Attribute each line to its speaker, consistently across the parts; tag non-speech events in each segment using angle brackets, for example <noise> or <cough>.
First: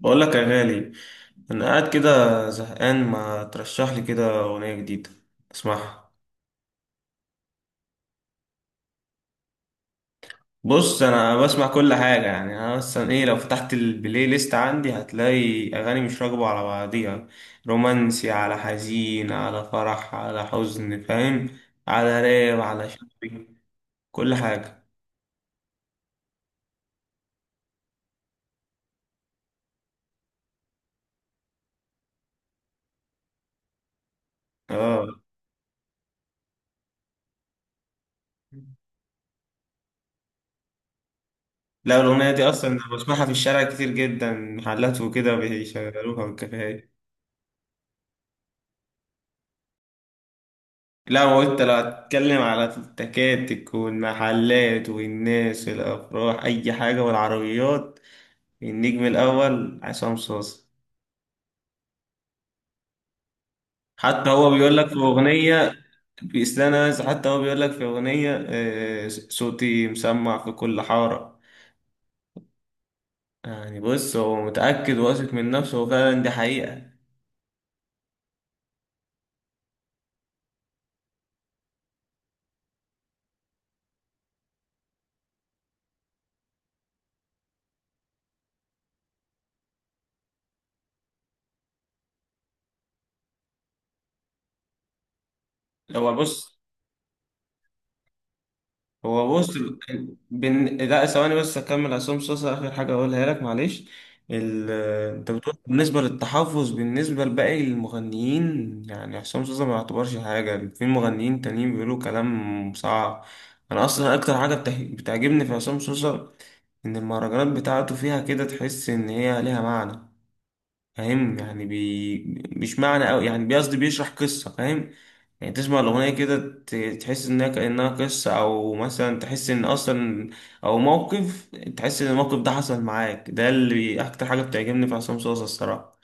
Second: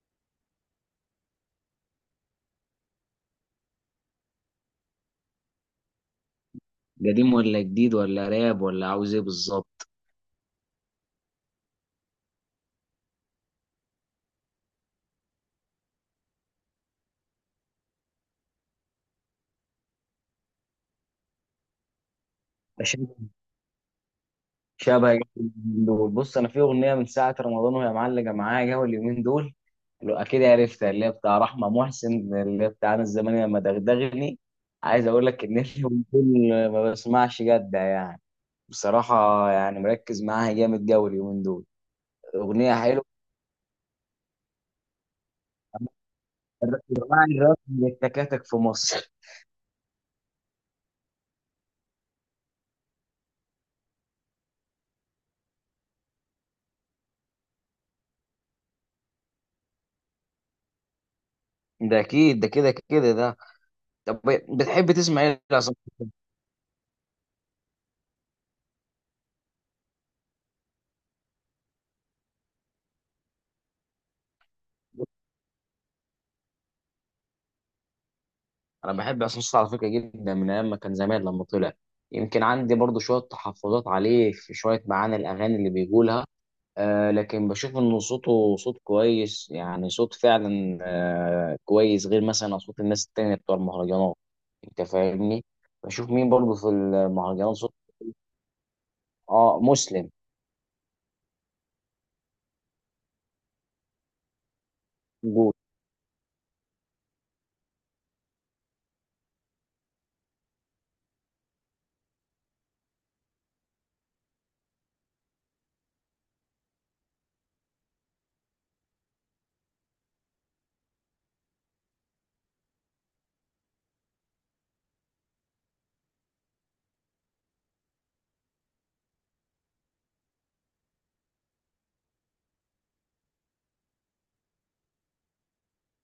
Speaker 1: بقول لك يا غالي، انا قاعد كده زهقان، ما ترشح لي كده اغنيه جديده اسمعها.
Speaker 2: قديم ولا جديد ولا راب ولا عاوز ايه بالظبط؟
Speaker 1: بص، انا بسمع كل حاجه، يعني انا مثلا ايه، لو فتحت البلاي ليست عندي هتلاقي اغاني مش راكبه على بعضيها. رومانسي على حزين على فرح على حزن، فاهم؟ على راب على
Speaker 2: شبه
Speaker 1: شعبي، كل حاجه.
Speaker 2: شبه اليومين دول. بص، انا في اغنيه من ساعه رمضان وهي معلقه معايا جو اليومين دول. لو اكيد عرفتها، اللي هي بتاع رحمه محسن، اللي هي بتاع انا الزمان لما دغدغني. عايز
Speaker 1: اه.
Speaker 2: اقول لك ان <laughs> اليومين دول ما بسمعش جد يعني، بصراحه. يعني مركز معاها جامد جو اليومين دول.
Speaker 1: لا الاغنيه دي اصلا
Speaker 2: اغنيه
Speaker 1: أنا
Speaker 2: حلوه.
Speaker 1: بسمعها في الشارع كتير جدا، محلات وكده بيشغلوها والكافيهات.
Speaker 2: جماعه الراب من التكاتك في مصر <laughs>
Speaker 1: لا هو انت لو هتتكلم على التكاتك والمحلات والناس والافراح اي حاجه والعربيات، النجم الاول عصام صاصا.
Speaker 2: ده اكيد، ده كده كده ده. طب
Speaker 1: حتى هو بيقول لك
Speaker 2: بتحب
Speaker 1: في
Speaker 2: تسمع ايه
Speaker 1: اغنيه
Speaker 2: اصلا؟
Speaker 1: بيسلانا، حتى هو بيقول لك في اغنيه آه، صوتي مسمع في كل حاره. يعني بص هو متاكد واثق من نفسه، وفعلا دي حقيقه.
Speaker 2: انا بحب عصام صاصا على فكره جدا، من ايام ما كان زمان لما طلع. يمكن عندي برضو شويه تحفظات عليه في شويه معاني الاغاني اللي بيقولها، آه، لكن بشوف انه صوته صوت كويس، يعني صوت فعلا آه كويس، غير مثلا اصوات الناس التانية بتوع المهرجانات. انت فاهمني. بشوف
Speaker 1: هو
Speaker 2: مين برضو
Speaker 1: بص،
Speaker 2: في المهرجانات صوت.
Speaker 1: هو بص
Speaker 2: اه، مسلم.
Speaker 1: لا ثواني بس اكمل، عصام صاصا اخر حاجه اقولها لك معلش. ال... انت بتقول بالنسبه للتحفظ، بالنسبه لباقي المغنيين يعني عصام صاصا ما يعتبرش حاجه، في مغنيين تانيين بيقولوا كلام صعب. انا اصلا اكتر حاجه بتعجبني في عصام صاصا، ان المهرجانات بتاعته فيها كده تحس ان هي ليها معنى، فاهم؟ يعني بي مش معنى أوي، يعني بيقصد بيشرح قصة، فاهم؟ يعني تسمع الأغنية كده، تحس إنها كأنها قصة، أو مثلا تحس إن أصلا، أو موقف، تحس إن الموقف ده حصل معاك، ده اللي أكتر حاجة بتعجبني في عصام صوصة الصراحة.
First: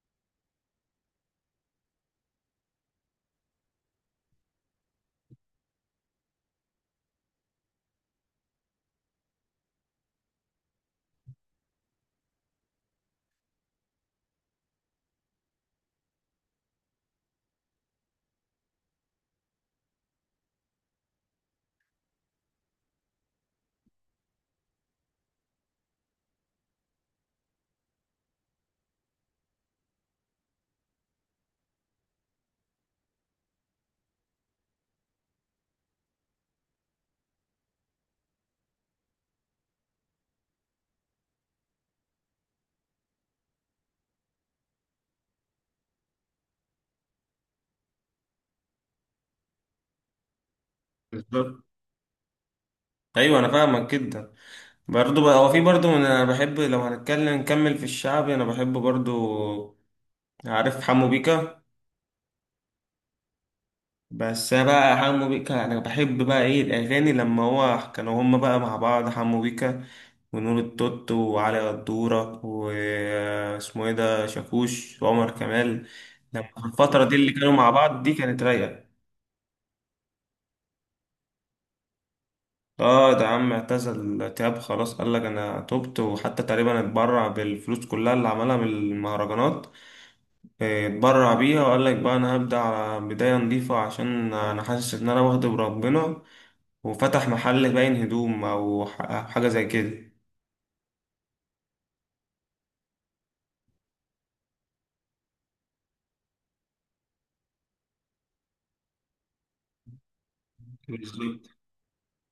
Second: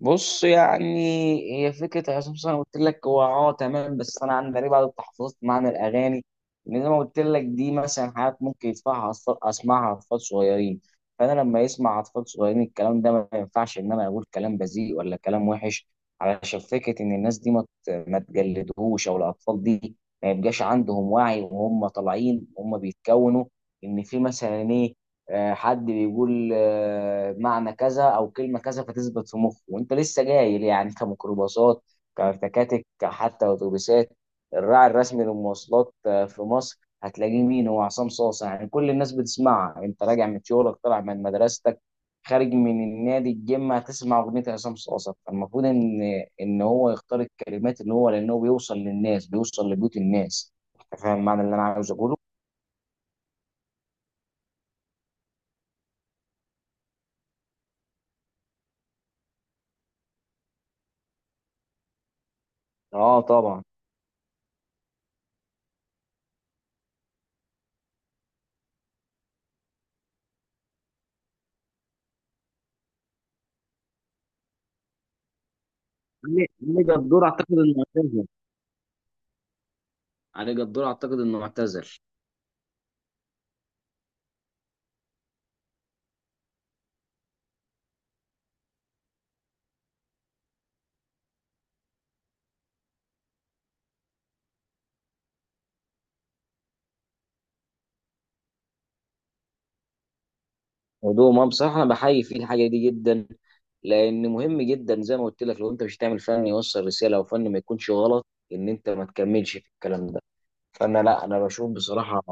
Speaker 2: بص، يعني هي فكره عصام صاصا انا قلت لك، هو اه تمام، بس انا عندي غريب بعد التحفظت معنى الاغاني، لان زي ما قلت لك دي مثلا حاجات ممكن اسمعها اطفال صغيرين. فانا لما يسمع اطفال صغيرين الكلام ده، ما ينفعش ان انا اقول كلام بذيء ولا كلام وحش، علشان فكره ان الناس دي ما تجلدهوش، او الاطفال دي ما يبقاش عندهم وعي وهم طالعين وهم بيتكونوا. ان في مثلا إيه، آه، حد بيقول آه، معنى كذا او كلمه كذا، فتثبت في مخه وانت لسه جاي ليه؟ يعني كميكروباصات، كتكاتك، حتى اتوبيسات. الراعي الرسمي للمواصلات آه، في مصر، هتلاقيه مين؟ هو عصام صاصا. يعني كل الناس بتسمعها، انت راجع من شغلك، طالع من مدرستك، خارج من النادي الجيم، هتسمع اغنيه عصام صاصا. فالمفروض ان ان هو يختار الكلمات اللي هو، لانه بيوصل للناس، بيوصل لبيوت الناس. انت فاهم المعنى اللي انا
Speaker 1: بالظبط.
Speaker 2: عاوز اقوله.
Speaker 1: أيوة أنا فاهمك جدا. برضه بقى هو في برضه، أنا بحب لو هنتكلم نكمل في الشعب، أنا بحب برضه. عارف حمو بيكا؟
Speaker 2: اه طبعا.
Speaker 1: بس أنا بقى حمو بيكا انا بحب بقى، ايه الاغاني لما هو كانوا هما بقى مع بعض، حمو بيكا ونور التوت وعلي قدورة واسمه ايه ده شاكوش وعمر كمال. لما
Speaker 2: علي
Speaker 1: الفترة دي
Speaker 2: جدور
Speaker 1: اللي كانوا
Speaker 2: اعتقد
Speaker 1: مع
Speaker 2: انه
Speaker 1: بعض دي
Speaker 2: اعتزل.
Speaker 1: كانت رايقة.
Speaker 2: علي جدور اعتقد انه اعتزل.
Speaker 1: اه، ده عم اعتزل تياب خلاص، قال لك انا تبت، وحتى تقريبا اتبرع بالفلوس كلها اللي عملها من المهرجانات. آه، اتبرع بيها، وقال لك بقى انا هبدأ على بداية نظيفة، عشان انا حاسس ان انا واخد بربنا، وفتح محل باين هدوم او أو حاجه زي كده.
Speaker 2: ودوه ما بصراحه انا بحيي فيه الحاجه دي جدا، لان مهم جدا زي ما قلت لك، لو انت مش هتعمل فن يوصل رساله، او فن، ما يكونش غلط، ان انت ما تكملش في الكلام ده. فانا، لا انا
Speaker 1: بالظبط.
Speaker 2: بشوف بصراحه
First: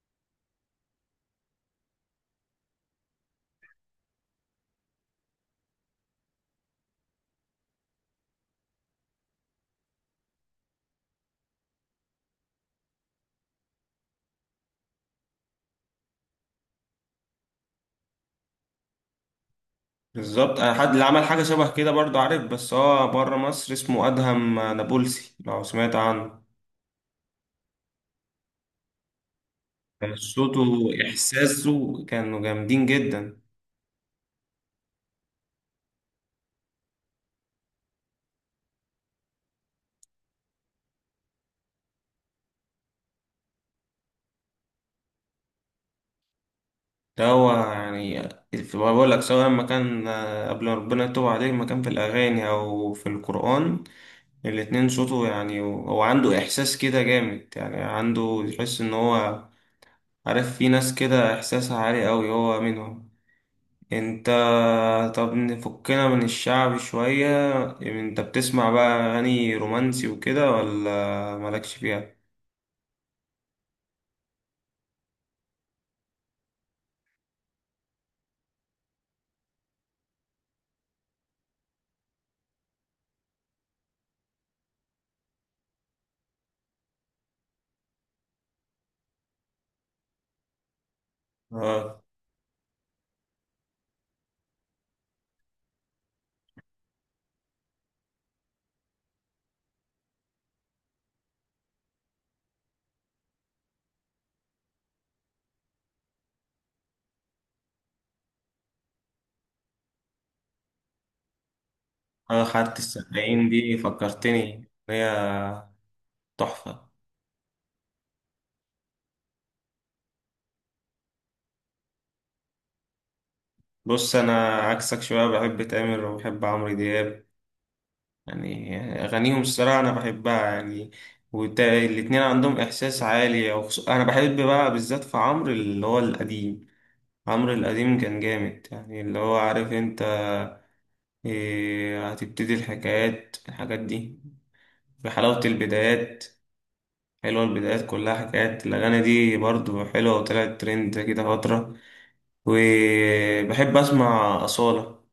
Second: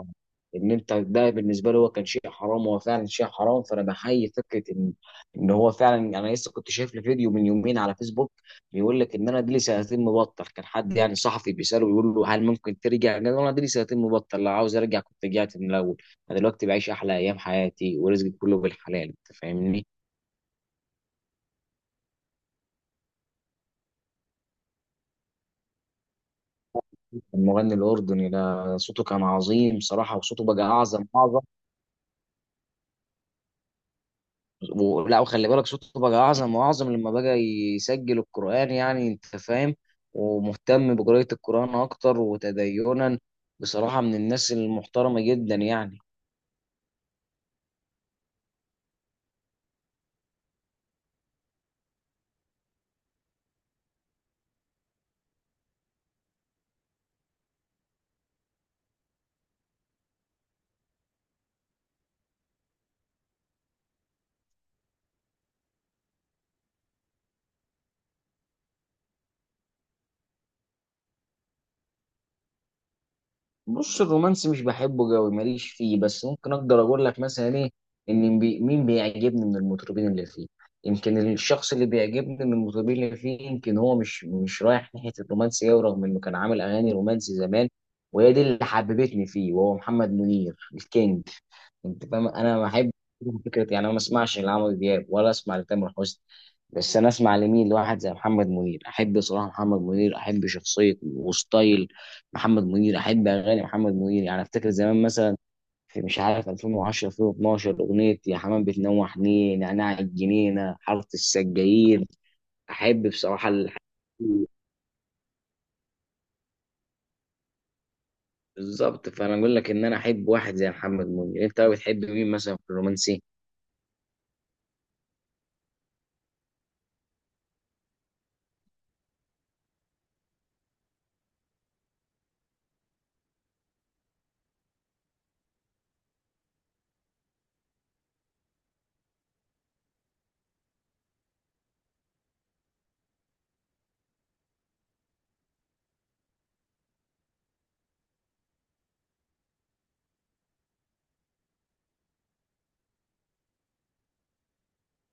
Speaker 2: ان انت ده بالنسبه لي هو كان شيء حرام، هو فعلا شيء حرام. فانا بحيي فكره ان ان هو فعلا. انا لسه كنت شايف له فيديو من يومين على فيسبوك، بيقول لك ان انا دي لي سنتين مبطل. كان حد يعني صحفي بيساله، بيقول له هل ممكن ترجع؟ قال له انا دي لي سنتين مبطل، لو عاوز ارجع كنت رجعت من الاول. انا دلوقتي بعيش احلى ايام حياتي ورزقي كله بالحلال. انت فاهمني.
Speaker 1: بالظبط آه، حد اللي عمل حاجه شبه كده برضه، عارف؟ بس هو بره مصر، اسمه ادهم نابلسي، لو سمعت عنه.
Speaker 2: المغني الاردني ده صوته كان عظيم
Speaker 1: كان
Speaker 2: صراحه، وصوته
Speaker 1: صوته
Speaker 2: بقى اعظم اعظم.
Speaker 1: واحساسه كانوا جامدين جدا.
Speaker 2: لا وخلي بالك صوته بقى اعظم واعظم لما بقى يسجل القرآن. يعني انت فاهم، ومهتم بقراءة القرآن اكتر وتدينا، بصراحة من الناس المحترمة جدا يعني.
Speaker 1: ده هو يعني، بقول لك سواء لما كان آه، قبل ما ربنا يتوب عليه، لما كان في الاغاني او في القران، الاتنين صوته يعني هو عنده احساس كده جامد، يعني عنده يحس ان هو، عارف في ناس كده احساسها عالي قوي، هو منهم. انت. طب نفكنا من الشعب شوية، انت بتسمع بقى اغاني رومانسي وكده ولا مالكش فيها؟
Speaker 2: بص، الرومانسي مش بحبه قوي، ماليش فيه، بس ممكن اقدر اقول لك مثلا ايه، ان بي مين بيعجبني من المطربين اللي فيه. يمكن الشخص اللي بيعجبني من المطربين اللي فيه، يمكن هو مش رايح ناحية الرومانسي قوي، رغم انه كان عامل اغاني رومانسي زمان، وهي دي اللي حببتني فيه، وهو محمد منير الكينج.
Speaker 1: اه،
Speaker 2: انت فاهم. انا ما احب فكره يعني انا ما اسمعش لعمرو دياب ولا اسمع لتامر حسني، بس انا اسمع لمين؟ لواحد زي محمد منير. احب صراحه محمد منير، احب شخصيه وستايل محمد منير، احب اغاني محمد منير. يعني افتكر زمان مثلا في مش عارف 2010، 2012، اغنيه يا حمام بتنوح نيه، نعناع الجنينه، حاره السجاير.
Speaker 1: انا خدت
Speaker 2: احب
Speaker 1: السقايين
Speaker 2: بصراحه
Speaker 1: دي،
Speaker 2: الح-
Speaker 1: فكرتني هي تحفة.
Speaker 2: بالظبط. فانا اقول لك ان انا احب واحد زي محمد منير. انت بتحب مين مثلا في الرومانسي؟
Speaker 1: بص انا عكسك شوية، بحب تامر وبحب عمرو دياب، يعني اغانيهم الصراحة انا بحبها يعني. والاتنين عندهم احساس عالي، انا بحب بقى بالذات في عمرو اللي هو القديم. عمرو القديم كان جامد، يعني اللي هو عارف انت، إيه، هتبتدي الحكايات الحاجات دي، في حلاوة البدايات، حلوة البدايات كلها حكايات، الأغاني دي برضو حلوة وطلعت ترند كده فترة. وبحب أسمع أصالة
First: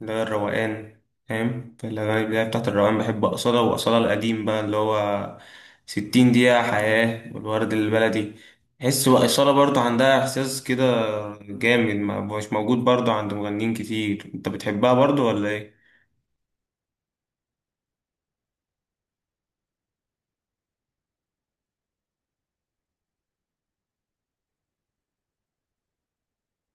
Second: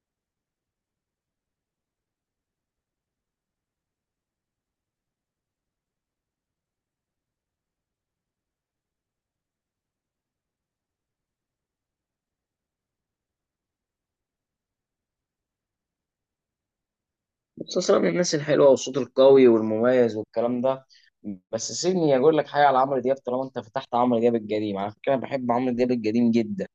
Speaker 1: اللي هي الروقان، فاهم؟ في الأغاني البداية بتاعت الروقان، بحب أصالة، وأصالة القديم بقى اللي هو 60 دقيقة حياة والورد البلدي. تحس بقى أصالة برضو عندها إحساس كده جامد، مش موجود برضو عند مغنيين كتير. أنت بتحبها برضو ولا إيه؟
Speaker 2: مسلسلات من الناس الحلوه، وصوته القوي والمميز والكلام ده. بس سيبني اقول لك حاجه على عمرو دياب، طالما انت فتحت عمرو دياب القديم. على فكره انا بحب عمرو دياب القديم جدا.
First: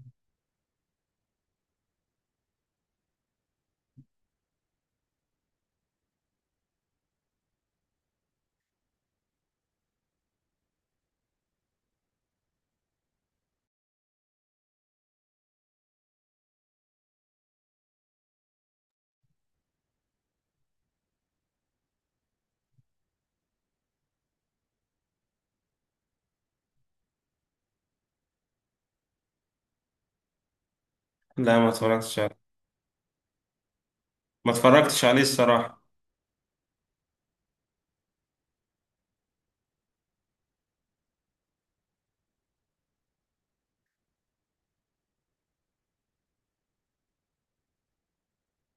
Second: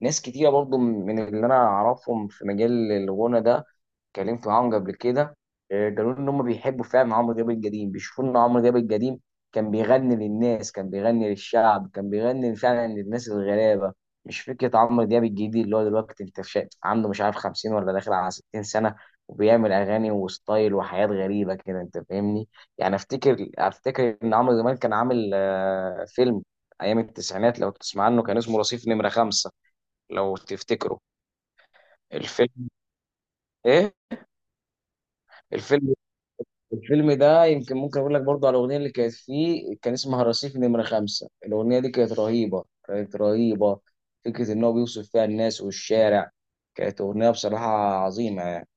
Speaker 2: ناس كتيره برضو من اللي انا اعرفهم في مجال الغنى ده اتكلمت معاهم قبل كده، آه، قالوا لي ان هم بيحبوا فعلا عمرو دياب القديم، بيشوفوا ان عمرو دياب القديم كان بيغني للناس، كان بيغني للشعب، كان بيغني فعلا للناس الغلابه. مش فكره عمرو دياب الجديد اللي هو دلوقتي، انت عنده مش عارف 50 ولا داخل على 60 سنه، وبيعمل اغاني وستايل وحياه غريبه كده. انت فاهمني. يعني افتكر ان عمرو زمان كان عامل آه، فيلم ايام التسعينات، لو تسمع عنه، كان اسمه رصيف نمره خمسة. لو تفتكروا
Speaker 1: لا، ما اتفرجتش.
Speaker 2: الفيلم. ايه؟
Speaker 1: ما اتفرجتش عليه الصراحة.
Speaker 2: الفيلم، الفيلم ده يمكن ممكن اقول لك برضه على الاغنيه اللي كانت فيه، كان اسمها رصيف نمره خمسة. الاغنيه دي كانت رهيبه كانت رهيبه. فكره ان هو بيوصف فيها الناس والشارع. كانت اغنيه بصراحه عظيمه يعني.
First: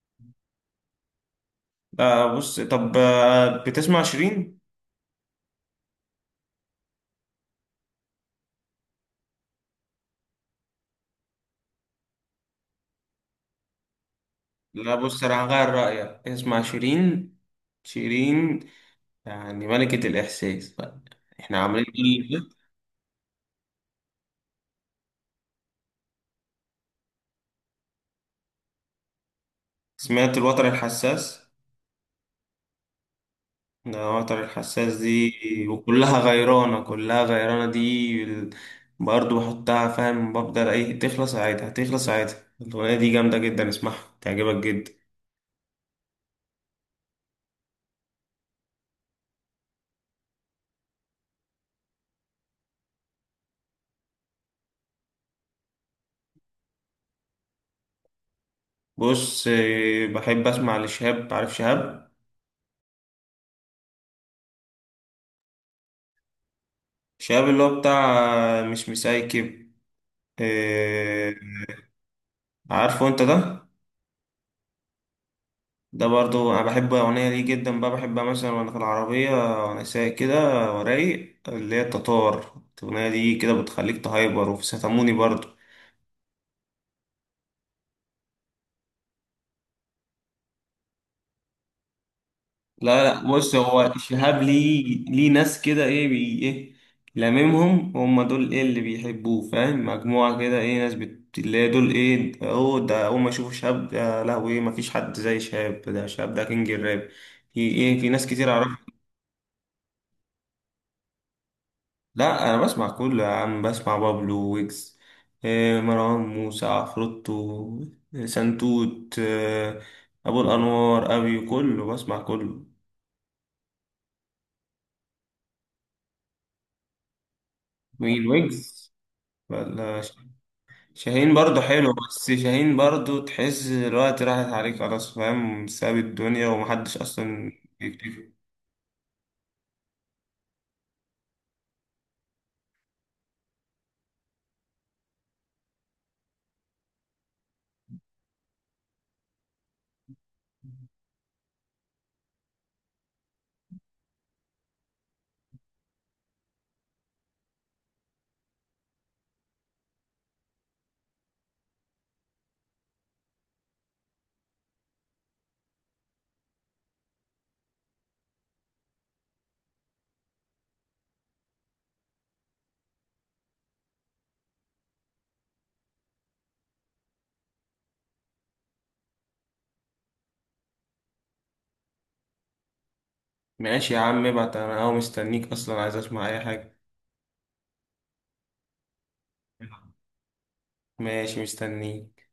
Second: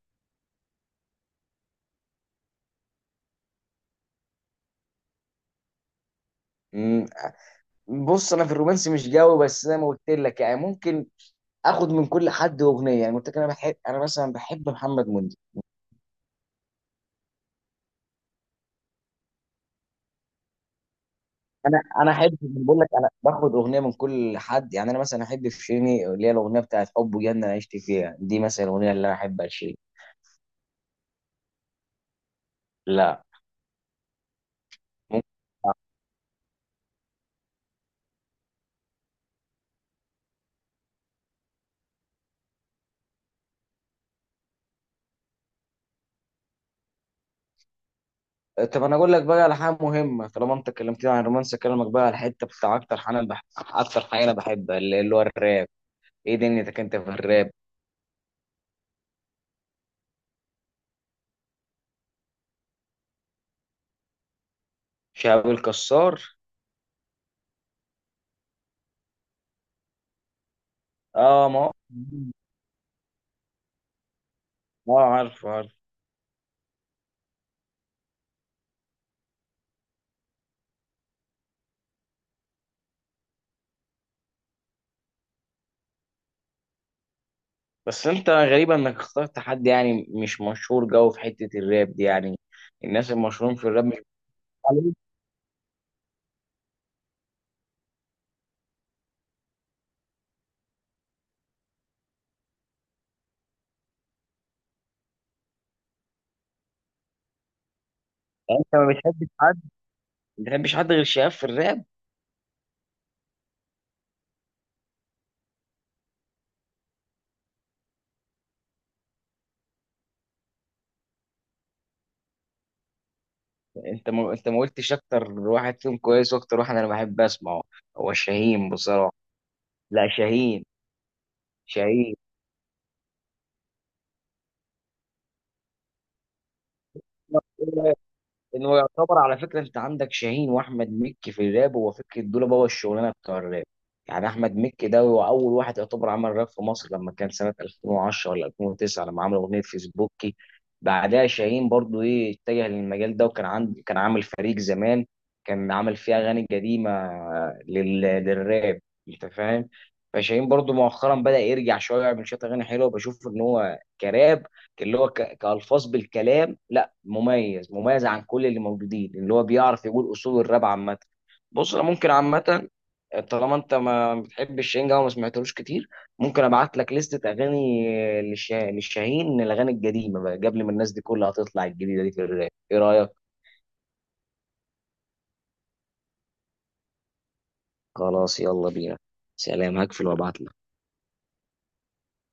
Speaker 1: لا بص طب آه، بتسمع شيرين؟
Speaker 2: أمم، بص، انا في الرومانسي مش قوي، بس زي ما قلت لك يعني ممكن اخد من كل حد اغنيه. يعني قلت لك انا بحب انا مثلا بحب
Speaker 1: لا
Speaker 2: محمد
Speaker 1: بص
Speaker 2: منير.
Speaker 1: انا هغير رأيك، اسمع شيرين. شيرين يعني ملكة الإحساس بقى، احنا
Speaker 2: انا
Speaker 1: عاملين كل
Speaker 2: انا احب،
Speaker 1: اللي فات.
Speaker 2: بقول لك انا باخد اغنيه من كل حد، يعني انا مثلا احب في شيرين اللي هي الاغنيه بتاعت حب وجنه، انا عشت فيها دي مثلا الاغنيه اللي انا احبها لشيرين.
Speaker 1: سمعت الوتر الحساس؟
Speaker 2: لا.
Speaker 1: ده الوتر الحساس دي، وكلها غيرانة، كلها غيرانة، برضه بحطها، فاهم، بفضل ايه تخلص عادي، هتخلص عادي. الأغنية دي جامدة جدا، اسمعها تعجبك جدا.
Speaker 2: طب انا اقول لك بقى على حاجه مهمه، طالما انت اتكلمتني عن الرومانس، اكلمك بقى على الحته بتاع اكتر حاجه انا اكتر حاجه انا بحبها، اللي هو الراب. ايه دنيتك انت في الراب؟
Speaker 1: بص آه، بحب اسمع لشهاب، عارف شهاب؟
Speaker 2: شهاب الكسار.
Speaker 1: شاب اللي هو بتاع مش مسايكب، آه،
Speaker 2: اه ما هو-
Speaker 1: عارفه انت ده.
Speaker 2: اه، عارف عارف.
Speaker 1: ده برضو انا بحب اغنيه ليه جدا بقى، بحبها مثلا وانا في العربيه وانا سايق كده ورايق، اللي هي التتار، الاغنيه دي كده بتخليك تهايبر، وفي ستاموني برضو.
Speaker 2: بس انت غريب انك اخترت حد يعني مش مشهور جو في حته الراب دي يعني.
Speaker 1: لا
Speaker 2: الناس
Speaker 1: لا بص،
Speaker 2: المشهورين في الراب
Speaker 1: هو
Speaker 2: مش
Speaker 1: شهاب ليه،
Speaker 2: بتعلم
Speaker 1: ليه ناس كده ايه بي ايه، لاممهم هم دول، ايه اللي بيحبوه، فاهم؟ مجموعة كده ايه ناس اللي هي دول ايه، اهو ده اول ما يشوفوا شهاب ده لهوي ايه، مفيش حد زي شهاب ده، شهاب ده كينج الراب. في ايه، في ناس كتير
Speaker 2: يعني؟ انت
Speaker 1: اعرفها.
Speaker 2: ما بتحبش حد، ما بتحبش حد غير شهاب في الراب؟
Speaker 1: لا انا بسمع كله يا عم، بسمع بابلو ويجز، إيه مروان موسى عفروتو سنتوت إيه، ابو الانوار ابي كله، بسمع كله.
Speaker 2: انت ما قلتش اكتر واحد فيهم كويس، واكتر واحد انا بحب اسمعه هو
Speaker 1: مين
Speaker 2: شاهين
Speaker 1: ويجز
Speaker 2: بصراحه.
Speaker 1: ولا
Speaker 2: لا شاهين.
Speaker 1: شاهين؟ برضو حلو،
Speaker 2: شاهين،
Speaker 1: بس شاهين برضو تحس الوقت راحت عليك خلاص، فاهم؟ ساب الدنيا ومحدش أصلا بيكتفي.
Speaker 2: انه يعتبر على فكره، انت عندك شاهين واحمد مكي في الراب، هو فكره دول بابا الشغلانه بتاع الراب. يعني احمد مكي ده هو اول واحد يعتبر عمل راب في مصر، لما كان سنه 2010 ولا 2009، لما عمل اغنيه فيسبوكي. بعدها شاهين برضو ايه اتجه للمجال ده، وكان عند، كان عامل فريق زمان، كان عامل فيه اغاني قديمه للراب. انت فاهم. فشاهين برضو مؤخرا بدا يرجع شويه، يعمل شويه اغاني حلوه. بشوف ان هو كراب، اللي هو كالفاظ بالكلام مميز، مميز عن كل اللي موجودين، اللي هو بيعرف يقول اصول الراب عامه. بص، انا ممكن عامه، طالما انت ما بتحبش شاهين وما سمعتلوش كتير، ممكن ابعت لك لستة اغاني للشاهين، الاغاني القديمه بقى قبل ما الناس دي كلها تطلع الجديده دي في الراب. ايه رايك؟
Speaker 1: ماشي يا عم ابعت، أنا أهو مستنيك أصلا، عايز أسمع أي حاجة.
Speaker 2: خلاص يلا بينا. سلام، هقفل وابعت.
Speaker 1: ماشي مستنيك.